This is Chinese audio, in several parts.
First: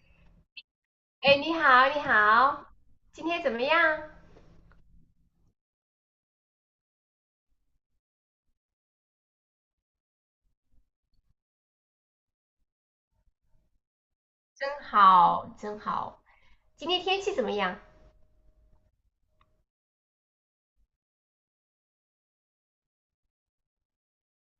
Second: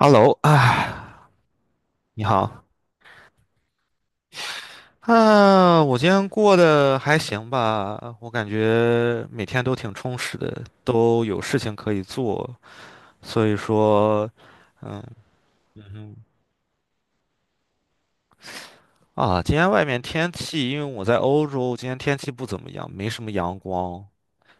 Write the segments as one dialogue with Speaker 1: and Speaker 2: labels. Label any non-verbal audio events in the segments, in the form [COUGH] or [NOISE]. Speaker 1: Hello 啊，
Speaker 2: 哎，你好，你
Speaker 1: 你好
Speaker 2: 好，今天怎么样？
Speaker 1: 啊。我今天过得还行吧，我感觉每天都挺充实的，都有事情可以做，所以说，
Speaker 2: 真好，真
Speaker 1: 嗯
Speaker 2: 好。今天天气怎么样？
Speaker 1: 今天外面天气，因为我在欧洲，今天天气不怎么样，没什么阳光，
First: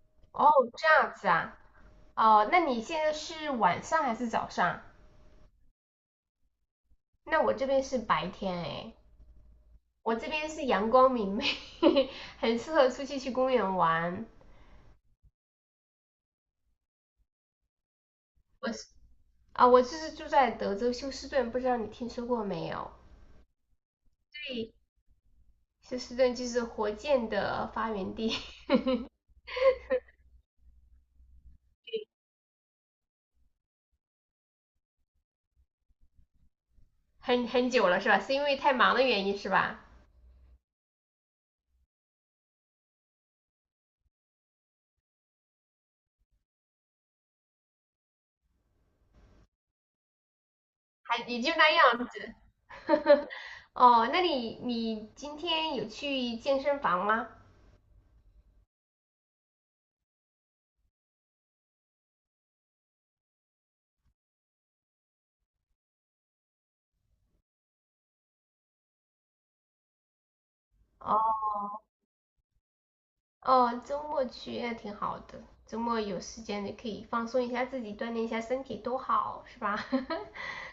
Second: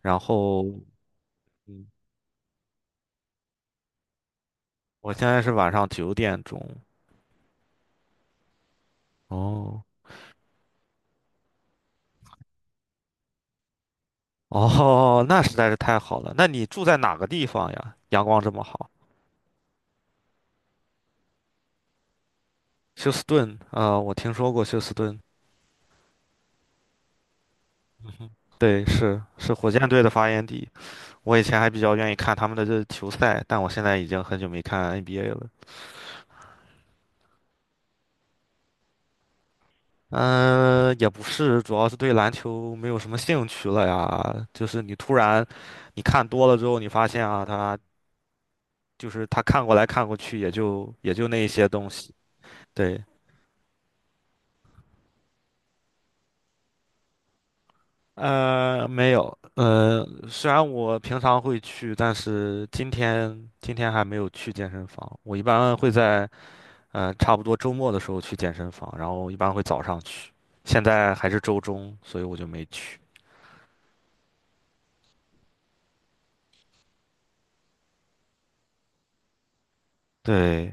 Speaker 1: 然
Speaker 2: 哦，
Speaker 1: 后，
Speaker 2: 这样子啊。
Speaker 1: 嗯，
Speaker 2: 哦，那你现在是晚上还是早上？
Speaker 1: 我现在是晚上9点钟。
Speaker 2: 那我这边是白天哎，
Speaker 1: 哦
Speaker 2: 我这边是阳光明媚，[LAUGHS] 很适合出去去公园玩。
Speaker 1: 哦,那实在是太好了，那你住在哪个地方呀？阳光这么
Speaker 2: 我是
Speaker 1: 好。
Speaker 2: 我就是住在德州休斯顿，不知道你听说过没有？
Speaker 1: 休斯顿啊，我听说过
Speaker 2: 对，
Speaker 1: 休斯顿。
Speaker 2: 休斯顿就是火箭的发源地，
Speaker 1: [LAUGHS] 对，
Speaker 2: [LAUGHS]
Speaker 1: 是火箭队的发源地。我以前还比较愿意看他们的这球赛，但我现在已经很久没看 NBA 了。
Speaker 2: 很久了是吧？是因为太忙的原因是吧？
Speaker 1: 嗯、也不是，主要是对篮球没有什么兴趣了呀。就是你突然，你看多了之后，你发现啊，他就是他看过来看过去，也就也
Speaker 2: 还
Speaker 1: 就
Speaker 2: 也
Speaker 1: 那一
Speaker 2: 就
Speaker 1: 些
Speaker 2: 那
Speaker 1: 东
Speaker 2: 样
Speaker 1: 西。
Speaker 2: 子。
Speaker 1: 对。
Speaker 2: [LAUGHS] 哦，那你今天有去健身房吗？
Speaker 1: 没有。虽然我平常会去，但是今天还没有去健身房。我一般会在。差不多周末的时候去健身房，然后一般会早上去。现在还
Speaker 2: 哦
Speaker 1: 是周中，所以我就没去。
Speaker 2: 哦，周末去那挺好的，周末有时间你可以放松一下自己，锻炼一下身体，多好，是吧？[LAUGHS]
Speaker 1: 对。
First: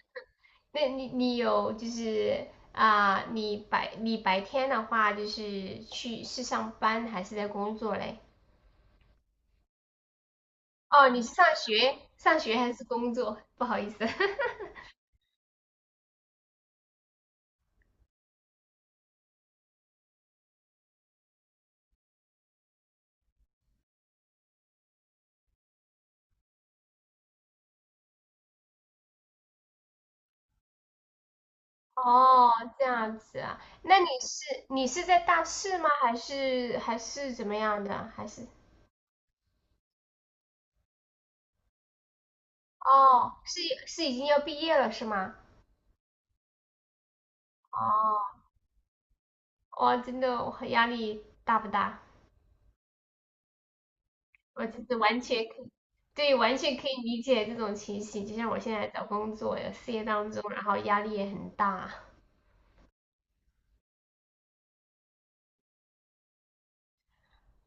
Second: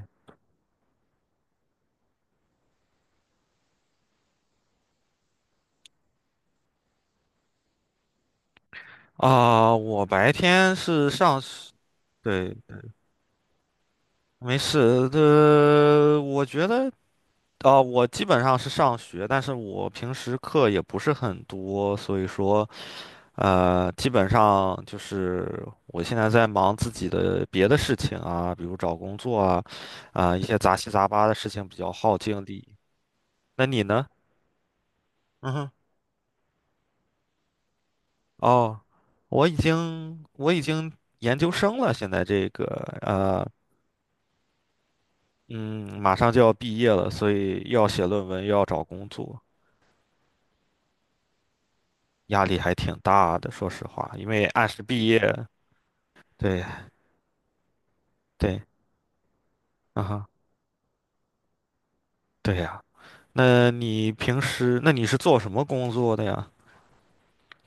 Speaker 2: 那你你有就是啊、你白天的话就是去是上班还是在工作嘞？
Speaker 1: 我白天是
Speaker 2: 哦，你是
Speaker 1: 上，学。
Speaker 2: 上
Speaker 1: 对，
Speaker 2: 学还是工作？[LAUGHS] 不好意思。[LAUGHS]
Speaker 1: 没事。我觉得我基本上是上学，但是我平时课也不是很多，所以说基本上就是我现在在忙自己的别的事情啊，比如找工作啊，一些杂七杂八的事情比较耗精
Speaker 2: 哦，
Speaker 1: 力。
Speaker 2: 这样子啊，
Speaker 1: 那你
Speaker 2: 那
Speaker 1: 呢？
Speaker 2: 你是在大
Speaker 1: 嗯哼。
Speaker 2: 四吗？还是怎么样的？还是
Speaker 1: 哦，我已经研究生了，现在这个
Speaker 2: 哦，
Speaker 1: 呃，
Speaker 2: 是已经要毕业了是吗？
Speaker 1: 嗯，马上就要毕业了，所以又要写论
Speaker 2: 哦，
Speaker 1: 文，又要找工作。
Speaker 2: 哇，真的我压力大不大？
Speaker 1: 压力还挺大的。说实话，因为
Speaker 2: 我
Speaker 1: 按时
Speaker 2: 真的
Speaker 1: 毕业，
Speaker 2: 完全可以，对，完
Speaker 1: 对
Speaker 2: 全可以理解这种情形。就像我
Speaker 1: 对，
Speaker 2: 现在找工作有事
Speaker 1: 啊
Speaker 2: 业
Speaker 1: 哈，
Speaker 2: 当中，然后压力也很大。
Speaker 1: 对呀。那你平时，那你是做什么工作的呀？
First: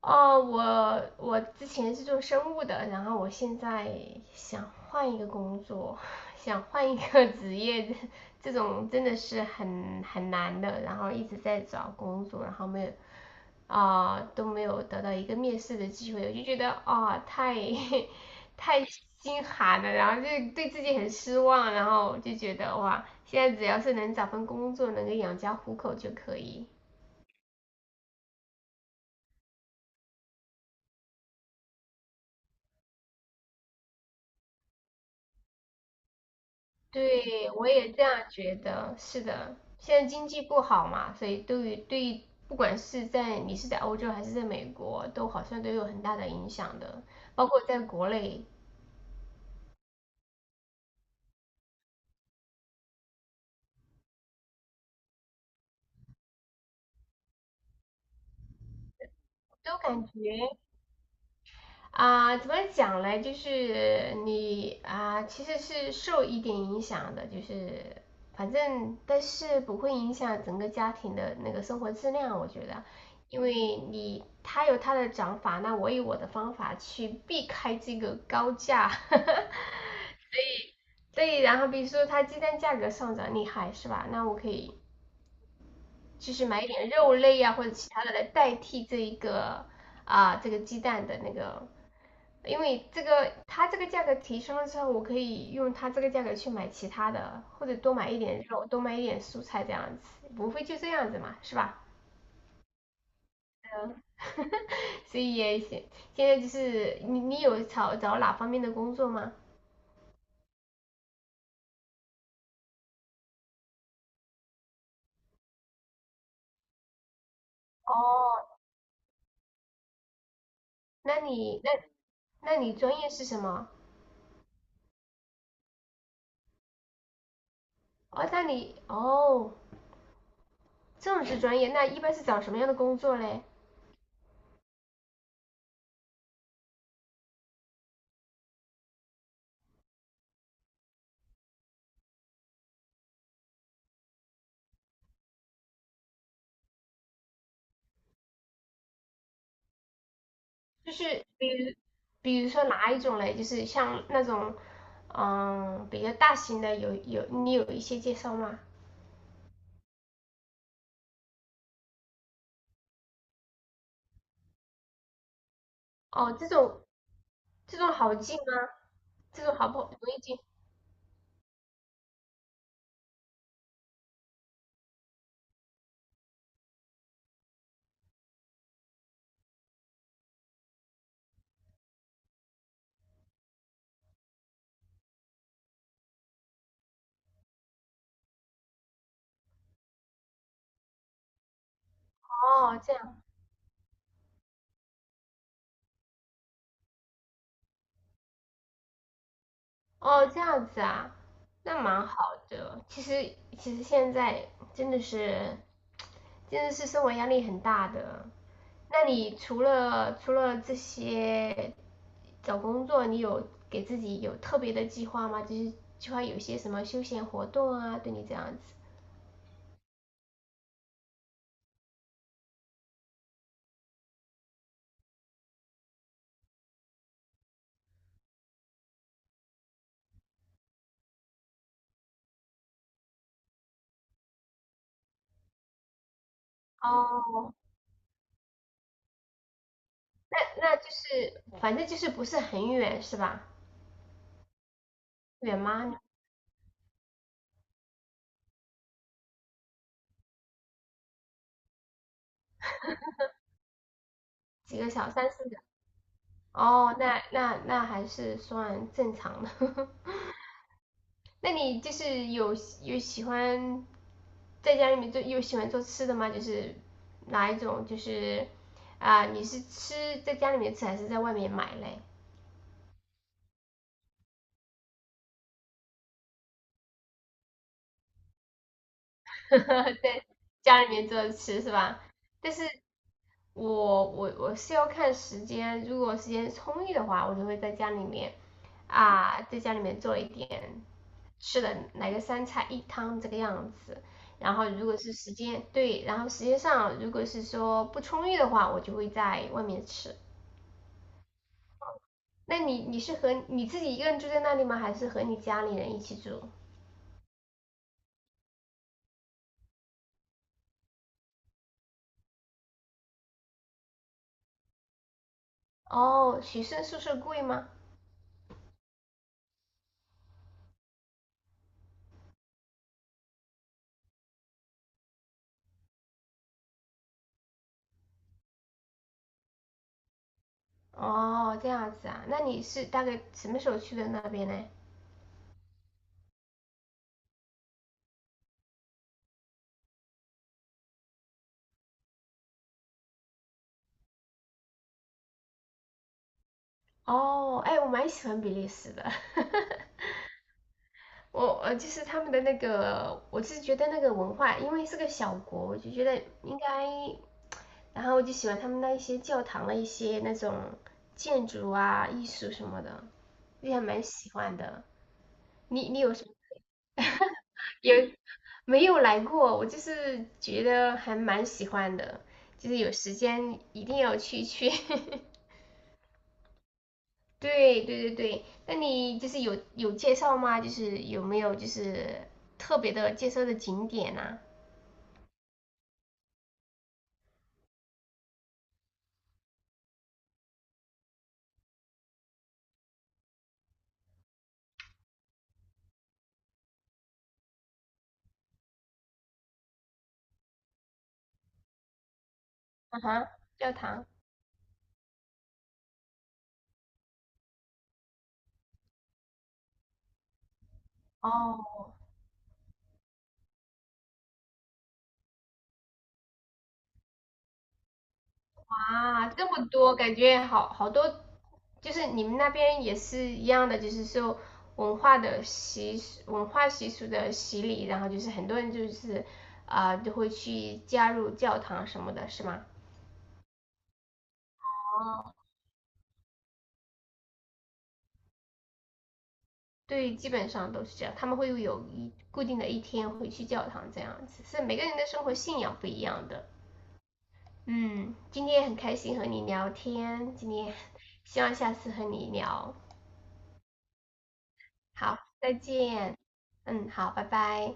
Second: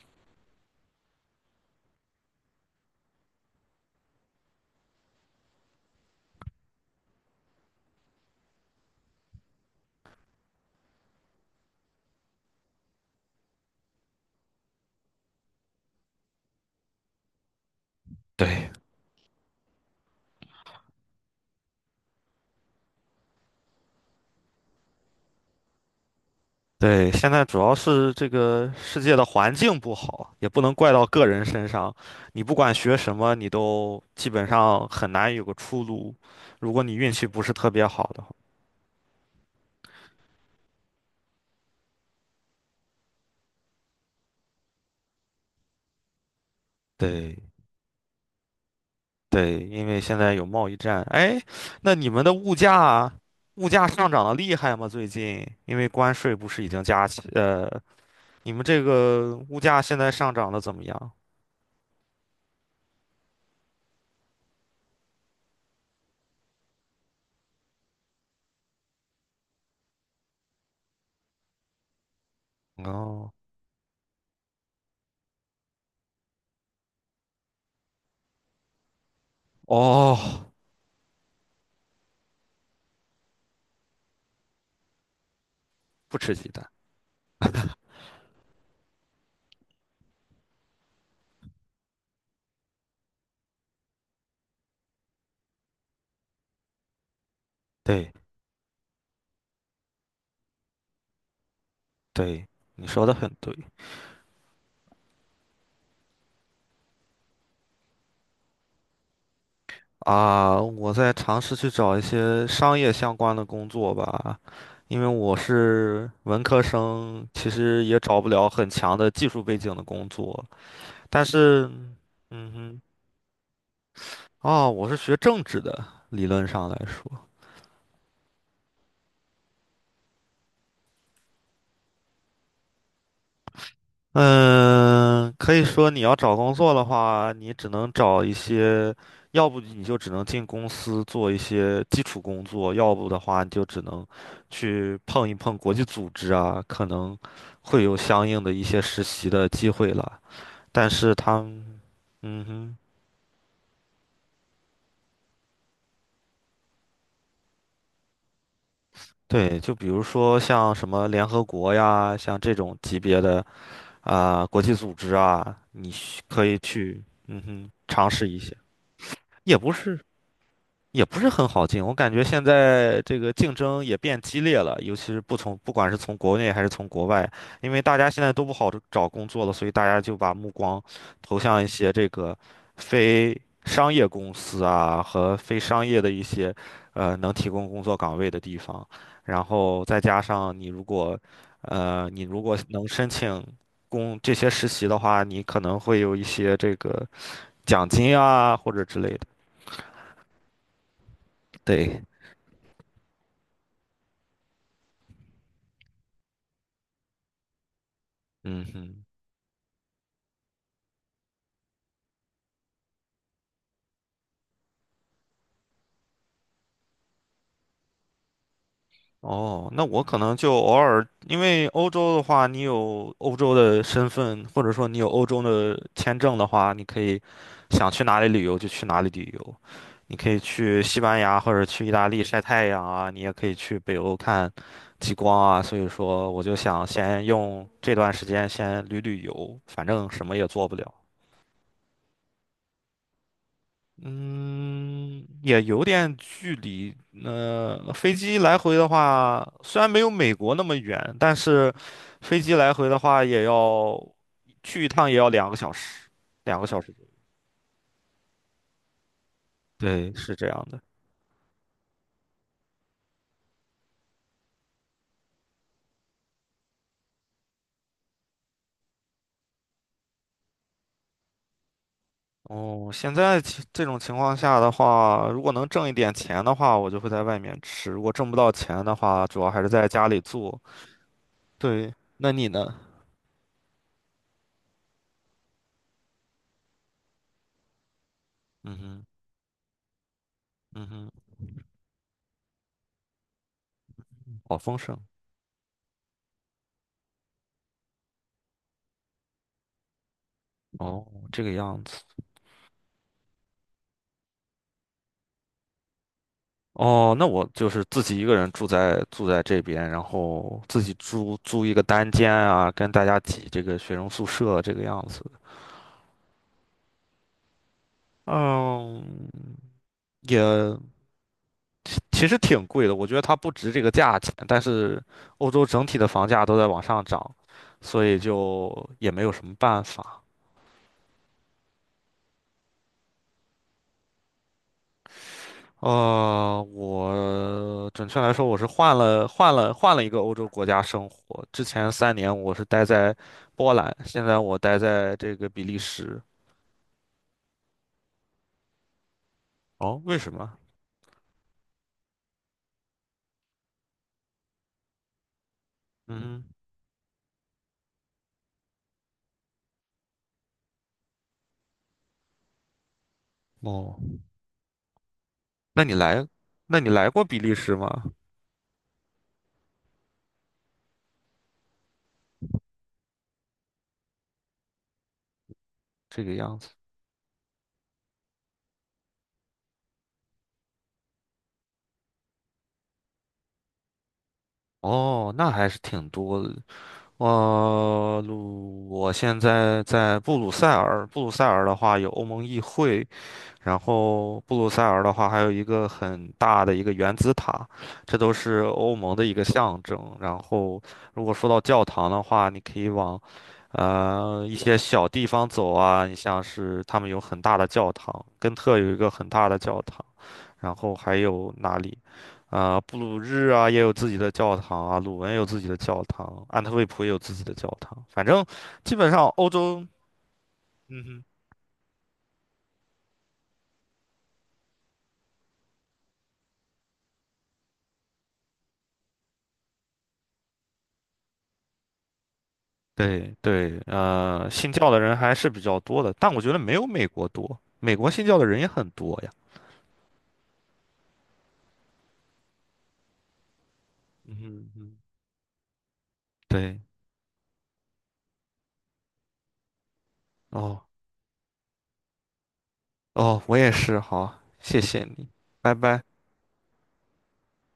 Speaker 2: 哦，我之前是做生物的，然后我现在想换一个工作，[LAUGHS] 想换一个职业，这种真的是很难的。然后一直在找工作，然后没有啊、呃都没有得到一个面试的机会，我就觉得太 [LAUGHS]
Speaker 1: 对，
Speaker 2: 太心寒了，然后就对自己很失望，然后就觉得哇，现在只要是能找份工作，能够养家糊口就可以。
Speaker 1: 对，现在主要是这个世界的环境不好，也不能怪到个人身上。你不管学什么，你都基本上很难有个出路。如果你运气不
Speaker 2: 对，
Speaker 1: 是
Speaker 2: 我
Speaker 1: 特别
Speaker 2: 也这
Speaker 1: 好的
Speaker 2: 样
Speaker 1: 话，
Speaker 2: 觉得，是的。现在经济不好嘛，所以对于不管是在你是在欧洲还是在美国，都好像都有很大的影响的，
Speaker 1: 对
Speaker 2: 包括在国内，
Speaker 1: 对，因为现在有贸易战。哎，那你们的物价，物价上涨的厉害吗？最近，因为关税不是已经加起，你们这个物
Speaker 2: 都
Speaker 1: 价现
Speaker 2: 感
Speaker 1: 在上涨
Speaker 2: 觉
Speaker 1: 的怎么样？
Speaker 2: 怎么讲嘞？就是你啊、呃其实是受一点影响的，就是反正但是不会影响整个家庭的那个生活质量，我觉得，
Speaker 1: 哦
Speaker 2: 因为你他有他的讲法，那我有我的方法去避开这个高价。[LAUGHS]
Speaker 1: 哦,
Speaker 2: 对，然后比如说他鸡蛋价格上涨厉害是吧？那我可以
Speaker 1: 不
Speaker 2: 就
Speaker 1: 吃
Speaker 2: 是
Speaker 1: 鸡
Speaker 2: 买
Speaker 1: 蛋。
Speaker 2: 一点肉类啊或者其他的来代替这个鸡蛋的那个因为这个它这个价格提升了之后，我可以用它这个价格去买其他的，或者多买
Speaker 1: 对
Speaker 2: 一点肉，多买一点蔬菜这样子，不会就这样子嘛，是吧？
Speaker 1: 对，你说的很对。
Speaker 2: [LAUGHS] 所以也行。现在就是你有找哪方面的工作吗？
Speaker 1: 啊，我在尝试去找一些商业相关的工作吧，因为我是文科生，其实也找不了
Speaker 2: 哦，
Speaker 1: 很强的技术背景的工作。
Speaker 2: 那
Speaker 1: 但
Speaker 2: 你
Speaker 1: 是，
Speaker 2: 那
Speaker 1: 嗯
Speaker 2: 那你
Speaker 1: 哼。
Speaker 2: 专业是什么？
Speaker 1: 哦，我是学政治的，理论上来说。
Speaker 2: 哦，那你哦，政治专业，那一般是找什么样的工作嘞？
Speaker 1: 嗯，可以说你要找工作的话，你只能找一些，要不你就只能进公司做一些基础工作，要不的话你就只能去碰一碰国际组织啊，可能会有相应的一些实习的机会了。但
Speaker 2: 就
Speaker 1: 是
Speaker 2: 是
Speaker 1: 他
Speaker 2: 比如，
Speaker 1: 们，
Speaker 2: 比
Speaker 1: 嗯
Speaker 2: 如说
Speaker 1: 哼，
Speaker 2: 哪一种嘞？就是像那种，嗯，比较大型的有，你有一些介绍吗？
Speaker 1: 对，就比如说像什么联合国呀，像这种级别的啊，国际组织啊，你需
Speaker 2: 哦，
Speaker 1: 可
Speaker 2: 这
Speaker 1: 以
Speaker 2: 种
Speaker 1: 去，嗯哼，
Speaker 2: 这种
Speaker 1: 尝
Speaker 2: 好
Speaker 1: 试
Speaker 2: 进
Speaker 1: 一
Speaker 2: 吗？
Speaker 1: 些，
Speaker 2: 这种
Speaker 1: 也
Speaker 2: 好
Speaker 1: 不
Speaker 2: 不
Speaker 1: 是。
Speaker 2: 容易进？
Speaker 1: 也不是很好进，我感觉现在这个竞争也变激烈了，尤其是不管是从国内还是从国外，因为大家现在都不好找工作了，所以大家就把目光投向一些这个非商业公司啊和非商业的一些能提供工作岗位的地方，然后再加上你如果你如果
Speaker 2: 哦，
Speaker 1: 能
Speaker 2: 这
Speaker 1: 申
Speaker 2: 样，
Speaker 1: 请这些实习的话，你可能会有一些这个奖金啊或者之类的，
Speaker 2: 哦，这样子啊，那
Speaker 1: 对，
Speaker 2: 蛮好的。其实现在真的是真的是生活压力很大的。
Speaker 1: 嗯哼。
Speaker 2: 那你除了这些找工作，你有给自己有特别的计划吗？就是计划有些什么休闲活动啊，对你这样子。
Speaker 1: 哦，那我可能就偶尔，因为欧洲的话，你有欧洲的身份，或者说你有欧洲的签证的话，你可以想去哪里旅游就去哪里旅游。你可以去西班牙或者去意大利晒太阳啊，你也可以去北欧看极光啊。所以说，我就想先
Speaker 2: 哦，
Speaker 1: 用这段时间先旅游，反正什么
Speaker 2: 那
Speaker 1: 也做不
Speaker 2: 那就
Speaker 1: 了。
Speaker 2: 是反正就是不是很远是吧？
Speaker 1: 嗯，
Speaker 2: 远
Speaker 1: 也有
Speaker 2: 吗？
Speaker 1: 点距离。飞机来回的话，虽然没有美国那么远，但是飞机来回的话，也要
Speaker 2: 几
Speaker 1: 去一
Speaker 2: 个
Speaker 1: 趟
Speaker 2: 小
Speaker 1: 也要
Speaker 2: 三
Speaker 1: 两
Speaker 2: 四
Speaker 1: 个
Speaker 2: 个？
Speaker 1: 小时。两个小时。
Speaker 2: 哦，那还是算正常的。[LAUGHS]
Speaker 1: 对，是这样的。
Speaker 2: 那你就是有喜欢在家里面做，有喜欢做吃的吗？就是哪一种？你是吃在家里面吃还是在外面买嘞？
Speaker 1: 哦，现在其这种情况下的话，如果能挣一点钱的话，我就会在外面吃；如果挣不到钱的话，主要
Speaker 2: [LAUGHS]
Speaker 1: 还是在家里
Speaker 2: 在
Speaker 1: 做。
Speaker 2: 家里面做着吃是
Speaker 1: 对，
Speaker 2: 吧？
Speaker 1: 那你
Speaker 2: 但是
Speaker 1: 呢？
Speaker 2: 我是要看时间，如果时间充裕的话，我就会在家里面
Speaker 1: 嗯哼，
Speaker 2: 啊，在家里面做一点
Speaker 1: 嗯哼，
Speaker 2: 吃的，来个三菜一汤这个样子。然
Speaker 1: 好
Speaker 2: 后
Speaker 1: 丰
Speaker 2: 如果
Speaker 1: 盛。
Speaker 2: 是时间对，然后时间上如果是说不充裕的话，我就会在外面吃。
Speaker 1: 哦，这个样子。
Speaker 2: 那你你是和你自己一个人住在那里吗？还是和你家里人一起住？
Speaker 1: 哦，那我就是自己一个人住在这边，然后自己租一个单间啊，跟大家挤这个学生宿舍这个样子。
Speaker 2: 哦，学生宿舍贵吗？
Speaker 1: 嗯，也其实挺贵的，我觉得它不值这个价钱，但是欧洲整体的房价都在往上涨，所以就也没有什么办法。
Speaker 2: 哦，这样子啊，那你是大概什么时候去的那边呢？
Speaker 1: 我准确来说，我是换了一个欧洲国家生活。之前3年我是待在波兰，现在我待在这个比利时。
Speaker 2: 哦，哎，我蛮喜欢比利时的，[LAUGHS]
Speaker 1: 哦，为什么？
Speaker 2: 我就是他们的那个，我是觉得那个文化，因为是个小国，我就觉得
Speaker 1: 嗯，
Speaker 2: 应该，然后我就喜欢他们那一些教堂的一些那种建筑啊、艺术什么的，就还
Speaker 1: 哦，
Speaker 2: 蛮喜欢的。
Speaker 1: 那
Speaker 2: 你
Speaker 1: 你
Speaker 2: 你有什
Speaker 1: 来，
Speaker 2: 么？
Speaker 1: 那你来过比利时
Speaker 2: [LAUGHS] 有
Speaker 1: 吗？
Speaker 2: 没有来过？我就是觉得还蛮喜欢的，就是有时间一定要去去。[LAUGHS]
Speaker 1: 这个样子。
Speaker 2: 对对对对，那你就是有介绍吗？就是有没有就是特别的介绍的景点呐、
Speaker 1: 哦，那还是挺多的。我现在在布鲁塞尔。布鲁塞尔的话有欧盟议会，然后布鲁塞尔的话，还有一个很大的一个原子塔，这都是欧盟的一个象征。然后，如果说到教堂的话，你可以
Speaker 2: 啊？啊
Speaker 1: 往
Speaker 2: 哈，教堂。
Speaker 1: 一些小地方走啊，你像是他们有很大的教堂，根特有一个很大的教堂，然后还有哪
Speaker 2: 哦，
Speaker 1: 里？布鲁日啊也有自己的教堂啊，鲁文也有自己的教堂，安特卫普也有自己的教堂。反正基本上
Speaker 2: 啊，
Speaker 1: 欧
Speaker 2: 这么
Speaker 1: 洲，
Speaker 2: 多，感觉好好
Speaker 1: 嗯
Speaker 2: 多，
Speaker 1: 哼。
Speaker 2: 就是你们那边也是一样的，就是受文化习俗的洗礼，然后就是很多人就会去加入教堂什么的，是吗？
Speaker 1: 对对，信教的人还是比较多的，但我觉得没有美国多，美国信教的人也很多呀。
Speaker 2: 对，基本上都是这样，他们会有一固定的一天会去教堂这样子，是
Speaker 1: 嗯
Speaker 2: 每个
Speaker 1: 嗯，
Speaker 2: 人的生活信仰不一样的。
Speaker 1: 对，
Speaker 2: 嗯，今天也很开心和你聊天，今天
Speaker 1: 哦
Speaker 2: 希望下次和你聊。
Speaker 1: 哦,我也是，好，谢谢
Speaker 2: 好，
Speaker 1: 你，
Speaker 2: 再
Speaker 1: 拜拜。
Speaker 2: 见。嗯，好，拜拜。